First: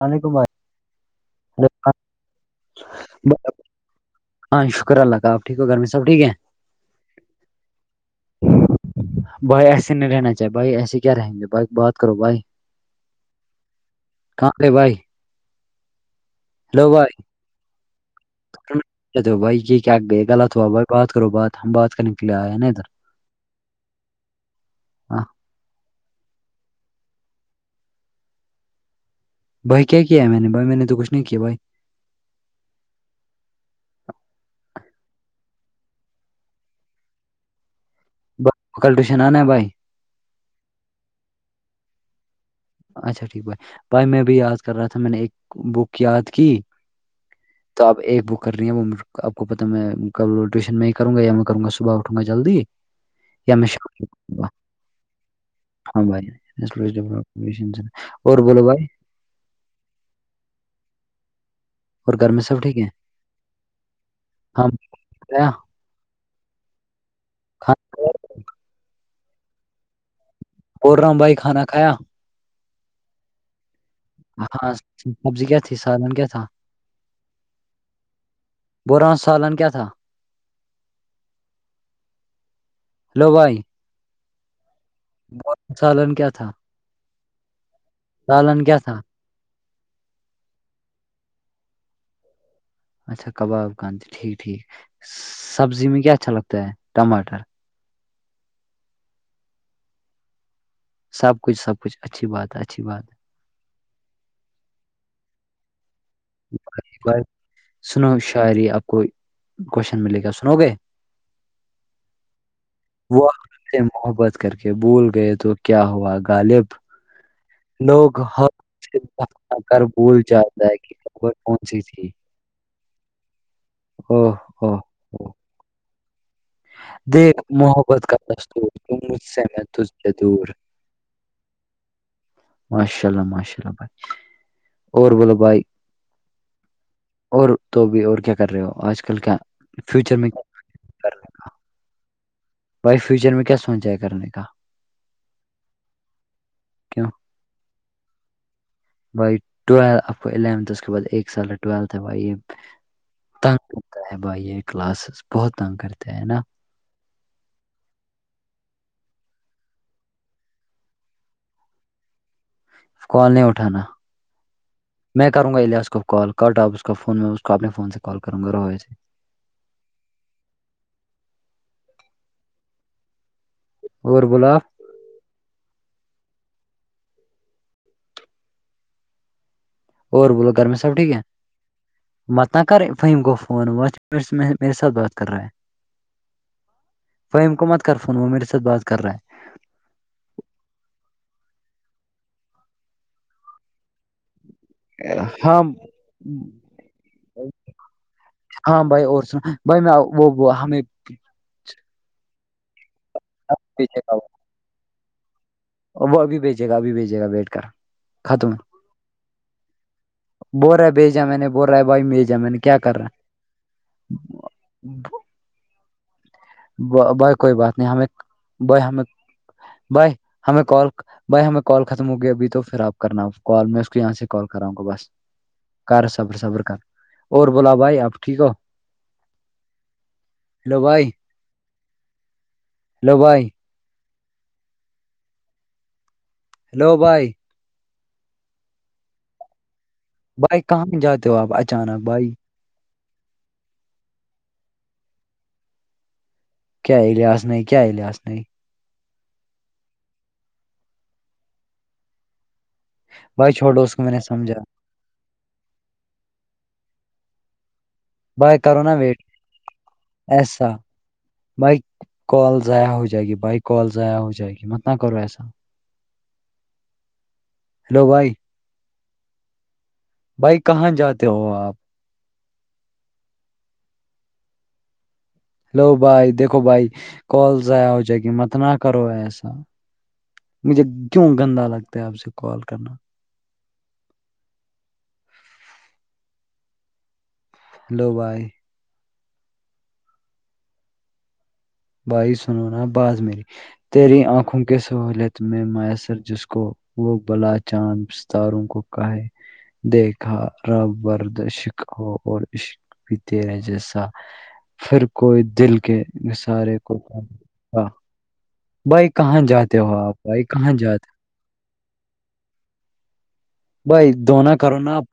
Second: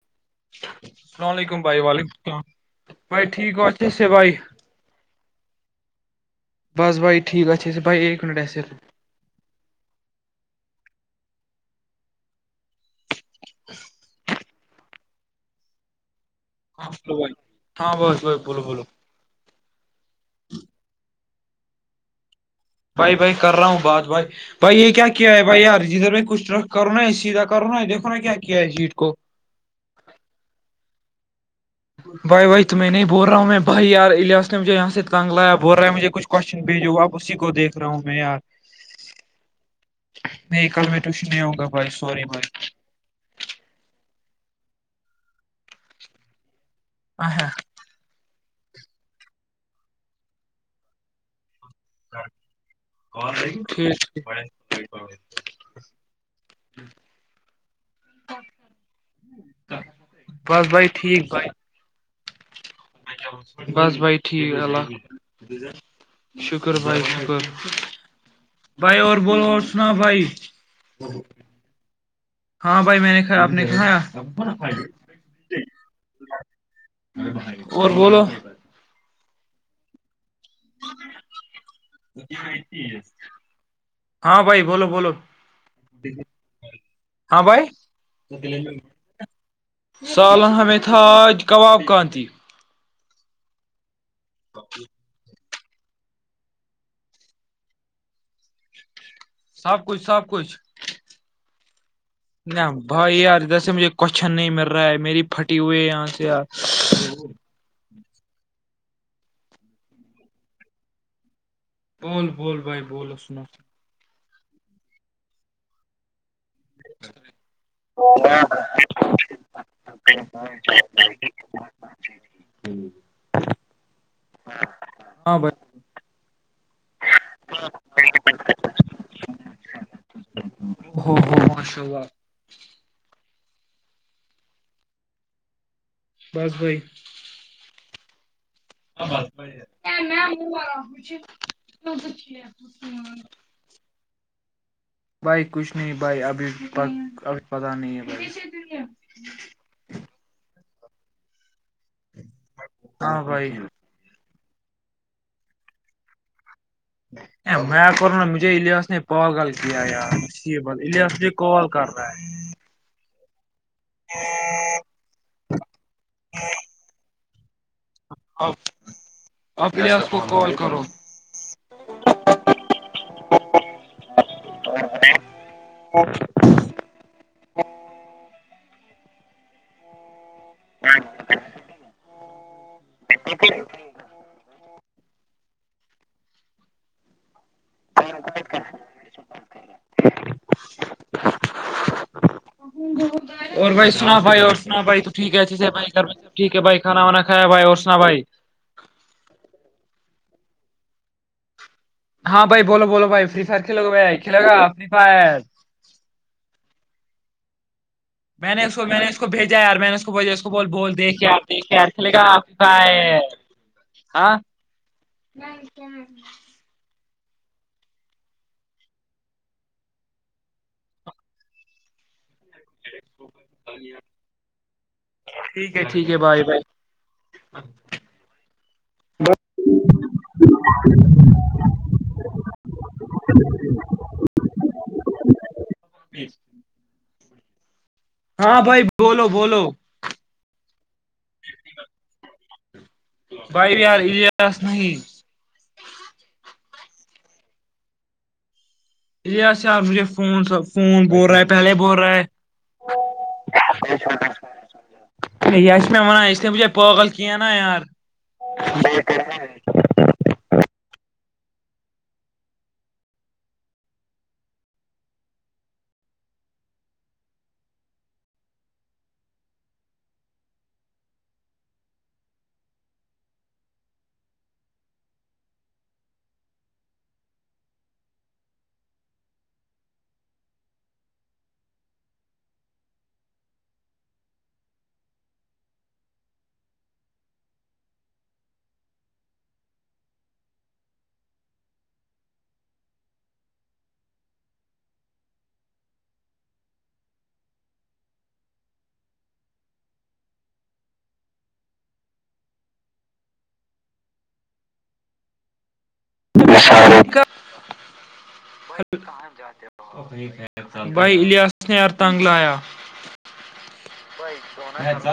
وعلیکم السلام علیکم بھائی وعلیکم السلام بھائی ٹھیک ہو اچھے سے بھائی ہاں شکر اللہ کا آپ ٹھیک ہو گرمی سب ٹھیک ہے بس بائی ٹیک ہےاے بائی ایک منٹ ہےس بھائی ایسے نہیں رہنا چاہے بھائی ایسے کیا رہیں گے بھائی بات کرو بھائی [inaudible] کہاںالے بھائی ہاں بو بھائی ہاں بس بائی ہو بھائی یہ کیا لط ہوا بھائی بات کرو بات ہم بات کرنے کے لیے آئے ہیں نا ادھر بائی بائی کر رہا ہوں بات بھائی بھائی یہ ہاں کیا ہے بھائی یار جدھر میں کچھ کرونا ہے سیدھا کرونا ہے دیکھو نا کیا ہے جیٹ کو بھائی کیا ہے میں نے بھائی میں نے تو کچھ نہیں کیا بھائی بھائی بھائی ت میں نہیں بول رہا ہوں میں بھائییار الاس نے مجھے یہاں سے تانگ لایا بول رہا مجے کچھ کوشچن بھیجو آپ اسی کو دیک رہا ہوں میں یار بھائی کل ٹیوشن آنا ہے بھائی نہیں کل میں ٹوش نہیں آؤں گا بھائی سوری بھائی اچھا ٹھیک بھائی بھائی میں بھی یاد کر رہا تھا میں نے ایک بک یاد کی آ ہا تو آپ ایک بک کر رہی ہیں وہ آپ کو پتتا میں کب ٹیوشن میں ہی کروں گا یا میں کروں گا صبح اٹھوں گا جلدی یا میں شکریہلہ ہ ہاں بائے اور بولو بھائی بس بھائی ٹھیک بھائی اور گھر میں سب ٹھیک ہے بس بھائی ٹھیک ہاں اللہ بھائی، ح کھایا شکر بھائی بائی کھانا کھایا؟ بھائی اور بول اور سنا بھائی کوور رام بھائی کھانا کھایا ہاں بھائی میں نے کا آپ نے کھایا ہاں سبزی کیا تھی سالن کیا تھا اور بولو بور سالن کیا تھا ہاں بھائی بولو بولو م سالن کیا تھا ہاں بھائی سالن کیا تھا سالن ہممییں تھاج کباب کانتی اچھا کباب کانتی ٹھیک ٹھیک سبزی میں کیا اچھا لگتا ہے ٹماٹر سب کچھ سب کچھ سب کچھ سب کچھ اچھی بات ہے ن اچھی بات بھائی یار جیسے مجھے کوشچن نہیں مل رہا ہے میری پھٹی ہوئے یہاں سے یار ایک بار سنو شاعری آپ کو کوشچن ملے گا سنو گے بول بول بھائی بول اس وہ سنت ہم سے محبت کر کے بھول گئے تو کیا ہوا غالب لوگ ہ کر بول جاتا ہے کہ خبر کون جی جی ا ہاں بت دیکھ محبت کرسس مجھ سے میں سے دور ہو ہو مش وق ماشاء اللہ ماشاء اللہ بھائی اور بولو بھائی بس بھائی اور تو بھی اور کیا کر رہے ہو آج کل کیا فیوچر میں کیا کرنے کا [inaudible] بھائی فیوچر میں کیا سوچا ہے کرنے کا بھائی کچھ نہیں بھائی ابھی کیوں ابھی پت نہیں ہے بھائی بھائیٹو آپ کو اونتھ اس کے بعد ایک سال ٹویلھ ہے بھائی یہ ہاں بھائی طاہ بھائی یہ کلاسز بہت تنگ کرتے ہیں نا ا میں کروں نا مجھے الیاس نے پگال کیا ہے یاری بات الیاس کال کر رہا ہے کال نہیں اٹھانا ہ میں کروں گا الیاس کو کال کرٹاپ اس فون میں اس کو اپنے فون سے کال کروں گا رو وی سے اپنے آپ کو کال کرو اورور بلاب ا اک اور بولو گرمی صاب ٹھیک ہے متہ کر فم گ فون وہت میں میرے ساتھ بات کر رہا ہے وہ ح ہمکومت کر فون وہ میرےات بات کر رہے ہیں اور بھ سنا بائی اور سنا بائی تو ہے ٹیک ہاں اچے بائی گھر ب سبٹھیک ہے بھ کھاناانایا بھائی اور سنا بھائی ہاں بھائی اور سناو بھائی میں وہ ہمیں ہاں بائی بولو بولو بھائی فری فائر کھیل گ بھیجے بائی کھیلے گا فری فائر ا وہ ابھی بھیجے گابھی بھیجے گا بیٹھ کر ختم میں نے اس کو میں نے اس کو بھیجا ار میں نے اس کو ب اس کو بول رہا ہے بول دیک بھیجا کے میں نے دھ بول رہا ہے کےار بھائی کھیے گا بھیجا میں نے کیا کر رہا کاائے [inaudible] نہیں کہ بائی کوئی بات نہیں ہمیں بائی ہمیں بھائی ہمیں کال بھائی ہمیں کال ختم ہو گیا ابھی تو پھر آپ کرنا کال میں اس کو یہاں سے کال کراؤں گا بس ٹھیک ہے کر ٹھیک ہے صبر بھائی بھائی صبر کر اور بولا بھائی آپ ٹھیک ہو ہلو بھائی لبائی [inaudible] ہیلو بھائی ہاں بھائی بولو بولو بھائی کہاں جاتے ہو آپ اچانک بھائی بائی یار ایاس نہیں کیا علاظ نہیں کیا علاظ نہیں یہ چار مجھے فون س فون بول رہا ہے پہلے بول رہا ہے بھائی چھوڑو اس کو میں نے سمجھا ہ م میں ونان ا اس لی نے بچھے پاغل کھی نایار بائے کرو نا ویٹ ایسا بائی کال ضائع ہو جائے گی بائی کال ضائع ہو جائے گی مت نہ کرو ایسا لوائی بھائی کہاں جاتے ہو آپ ہیلو بھائی دیکھو بھائی کال ضائع ہو جائے گی مت نہ کرو ایسا مجھے کیوں گندا لگتا ہے آپ سے کال کرنا لبائی بھائی سنوناا بعض میری تیری آنکھوں کے سہولت میں میسر جس کو وہ بلا چاند راروں کو کہ ہے دیکھا ر برد عشق ہو اور عشق پیتےیرے جیسا پھر کوئی دل کے سارے کو بھائی کہاں جاتے ہو آپ بھائی کہاں جاتے بھائی اللییاس نے ہرتنگ لایا بھائی دنا کرو نا آپ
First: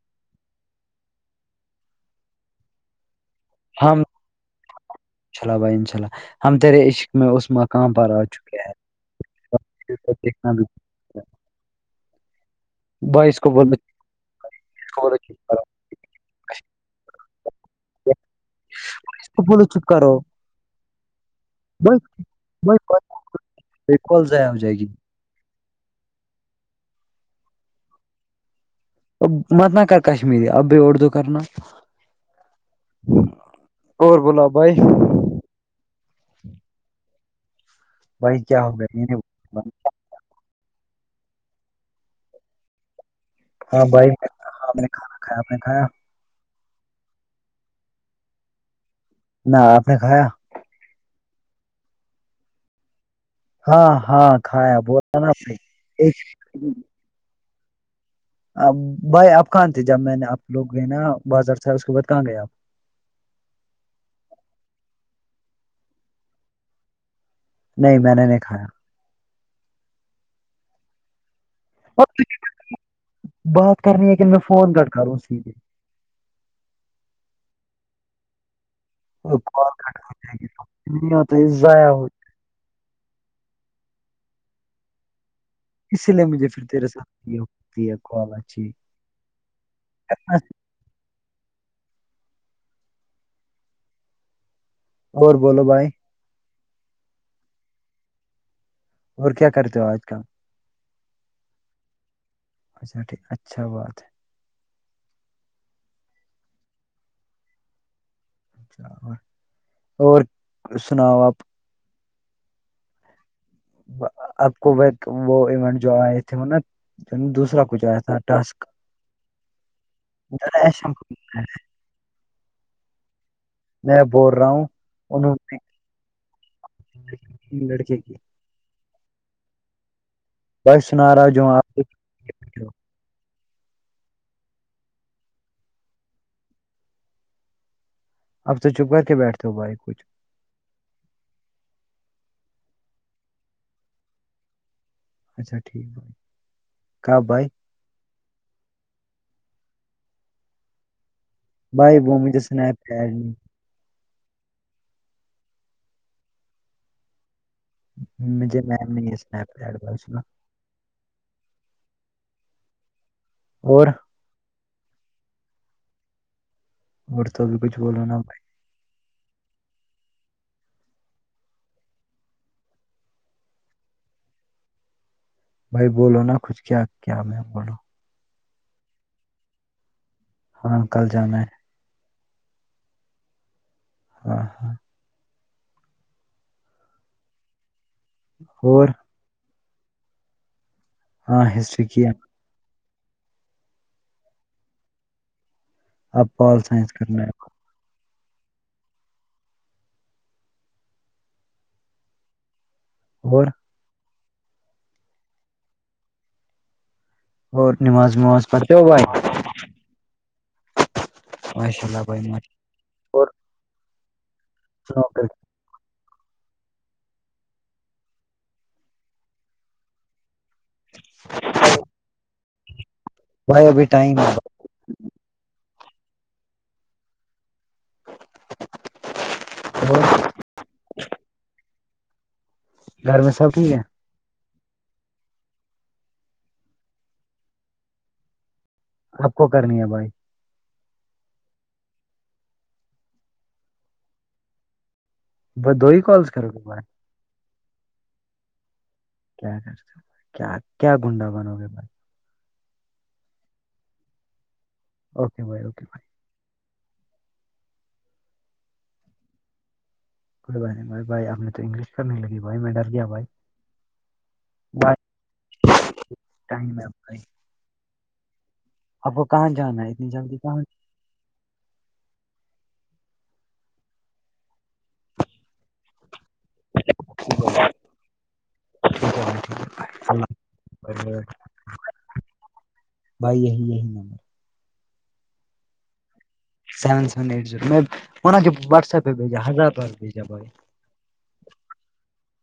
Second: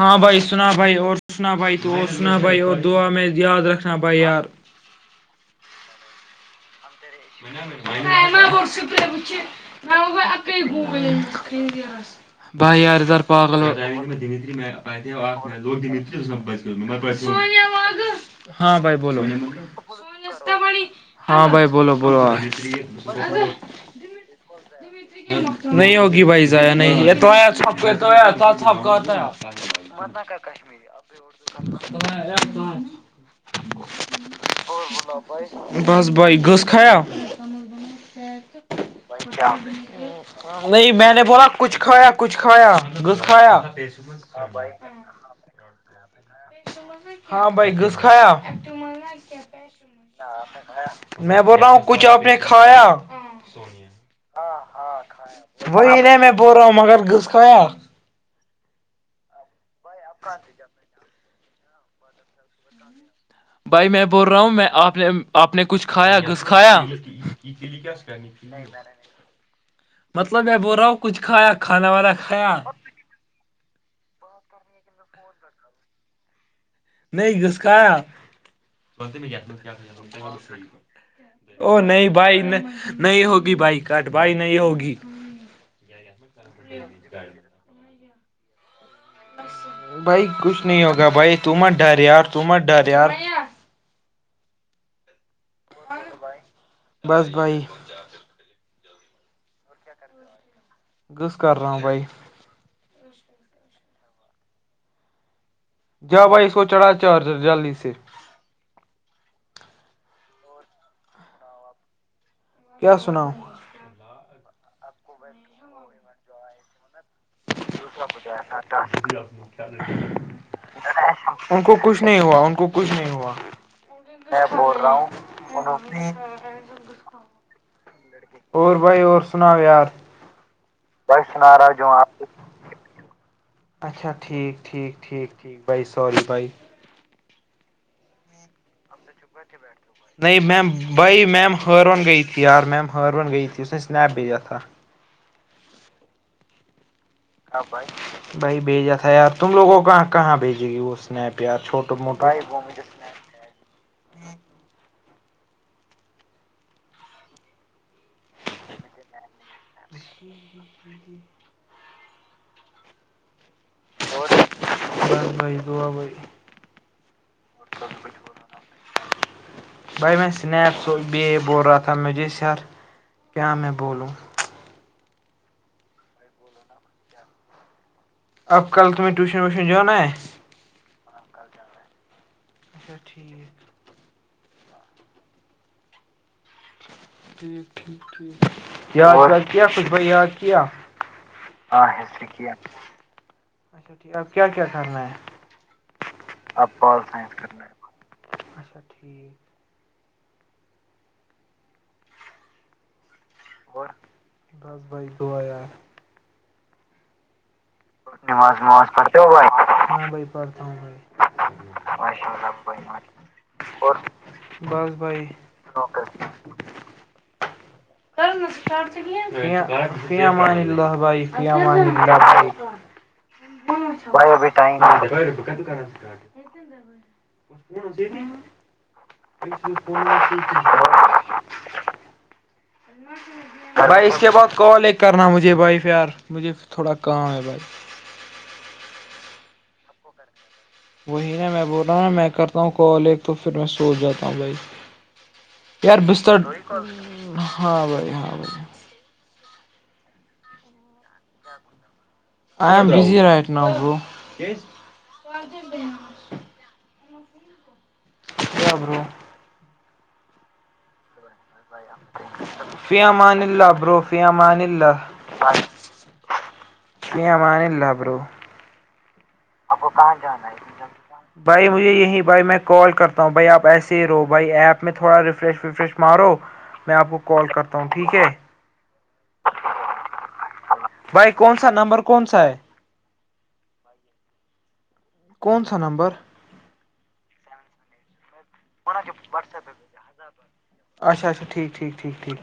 ہاں بھائی سنا بھائی اور سنا بھائی تو سنا بھائی اور دعا میں د رکھننا بہیار انا اللہ بھائی اناء اللہ ہم ترے پوچھ اک دیکھنا بھی گ گ بہ ارزار بھائی اس کو پاگل آ بولو لگ کو بولو چپ کرو کر ہاں بھائی بولو اس کو چپ کرو ہاں بھائی بولو بولو کل جائے آ ہو جائے گ نہیں ہوگی بھائی ضیا نہیں تو اب مت نہ متن کر کشمیری اب کشمی بھی اردو کرنا اردو اورور بولا بھائی بس بائی گس خیال بھائی کیا ہو گیا یہ نہیں بولا، نہیں میں نے بولا کچھ کھایا کچھ کھایا ہاں بھائی ہاں میں نے [unintelligible] کھانا کھایا پین کایا ہاں بھائی گھس کھایا نہ آپ نے کھایا میں بول رہا ہوں کچھ آپ نے کھایا ہاں ہاں کھایا بولا نا بھائی وہی نے میں بول رہا ہوں ایک- مگر گھس کھایا بھائی آپ کہاں تھے جب میں نے آپ لوگ گئے نا بازار سے اس کے بعد کہاں گئے آپ بھائی میں بول رہا ہوں میں آپ نے آپ نے کچھ کھایا گھس کھایا نہیں میں نے نہیں کھایا [unintelligible] مطلب میں ب رہاؤ [unintelligible] کچھ کھایا کھانا والا کھایا بات کرنی ہے کہ میں فون کٹ کرا رہا ہوں اسی پے نہیں گس کاایا اور کال کریں گے تو نہیں آتا وہ ضائع ہو نہیں بائی نہیں ہوگی بائی کاٹ بھائی نہیں ہوگی اسی لیے مجھے پھر تیرے ساتتی ہےچی بھائی کچھ نہیں ہوگا بھائی تمہت ڈر یار تمہت ڈر یار اورور بولو بھائی بس بھائی [unintelligible] اور کیا کرتے ہو آج کل گص کر رہ ہوں بھائی اچا ٹھ اچھا بات ہے جا بھائی اس کو چڑھا چارجر جلدی سے چا اور سناؤ آپ کیا سناؤ [unintelligible] آپ کو ب وہ ایونٹ جو آئے تھے نا جو نا دوسرا کچھ آیا تھا ٹاسک ان کو کچھ کچھ نہیں ہوا ان کو کچھ نہیں ہوا میں بول رہا ہوں ان نے لڑکے کی اور بھائی اور سنا یار بھائی رہا ہوں جو سنا آپ رہاج کو- آ اچھا ٹھیک ٹھیک ٹھیک ٹھیک بٮی سوری بٮائی [unintelligible] اب تو چھپ کر کے بیٹھتے ہو بھائی کچھ نہیں مم بھ میم ہروان گئی تھی ار مم ہروان گئی تھی اس نے اسنیپ بھی تھا اچھا کب بائی بھائی بھائی بھیجا تھا یار تم لوگوں کہاں کہاں بھیجے گی وہ [unintelligible] اپ پیار چھوٹا موٹا ہی جی مجھے میم نہیں ہے اسپڈ اس ہ [unintelligible] اور اور بس بھائی دعا بھائی اور تو بھی کچھ بولو نا بھائی بھائی میں اسنیپ س ب بول رہا تھا مھے سیر کیا میں بولوں بھائی بولو نا کچھ کیا کیا میں بولو اب کل تم ٹیوشن ویوشن جاانا ہے اور کل جانا ہے اچھا ٹھیک ہاں ہاں ٹھیک ٹھیک ٹھ اورور یا کیا کچھ بھائی یاد کیا ہاں ہ ہسٹری کی ہے کیا اچھا ٹھ اب کیا کیا کرنا ہے اب پال سائنس کرنا ہے اچھا ٹھیک اور دس بائی گوا یار اور نماز نماز پڑتے ہو بائی مبئی پتے ماشاء اللہ بھن مشلہ بس سنو بھائی پھر [inaudible] ال ابھی ٹائم ہے بھائی ف [inaudible] ج بھائی اور س گھر میں سب ٹھیک ہے بھائی اس کے بعد کال ایک کرنا مجھے بھائی پ یار مجھے تھوڑا کام ہے بھائی آب کو کرنی ہے بھائی وہی نا میں بول رہاوں نا میں کرتا ہوں کال ایک تو پھر میں سوچ جاتا ہوں بھائی بس دو یار ہی کالز بستر کرو گے بھائی ہاں بھائی ہاں بھائی کیا کرتے کیا کیا گنڈا بنو گے بھائی آ بزی رہٹ نب اوکے بائی اوکے بھائی ج برو کوئی ب نہیں بائے بائی آپ تو انگلش کرنے لگی بھائی میں ڈر فی گیا بھائی امان اللہ برو فی امان اللہ ت م ش امان اللہ برو اب وہ کہاں جان آپ کو کہاں جانا ہے بھائی مجھے یہی بھائی میں کال کرتا ہوں بھائی آپ ایسے ہی رہو بھائی ایپ میں تھوڑا ریفریش ویفریش مارو میں آپ کو کال کرتا ہوں ٹھیک ہے ٹھیک ہے بھائی ٹھیک ہے بھ اللہ حفظ بھائی کون سا نمبر کون سا ہے بھائی یہی یہی نمبر کون سا number seven seven eight zero میں کے واٹس ایپ پہ بھیجا ہزار روپئے بھیجا بھائی اچا اچا ٹیک ٹھیک ٹیک ٹھیک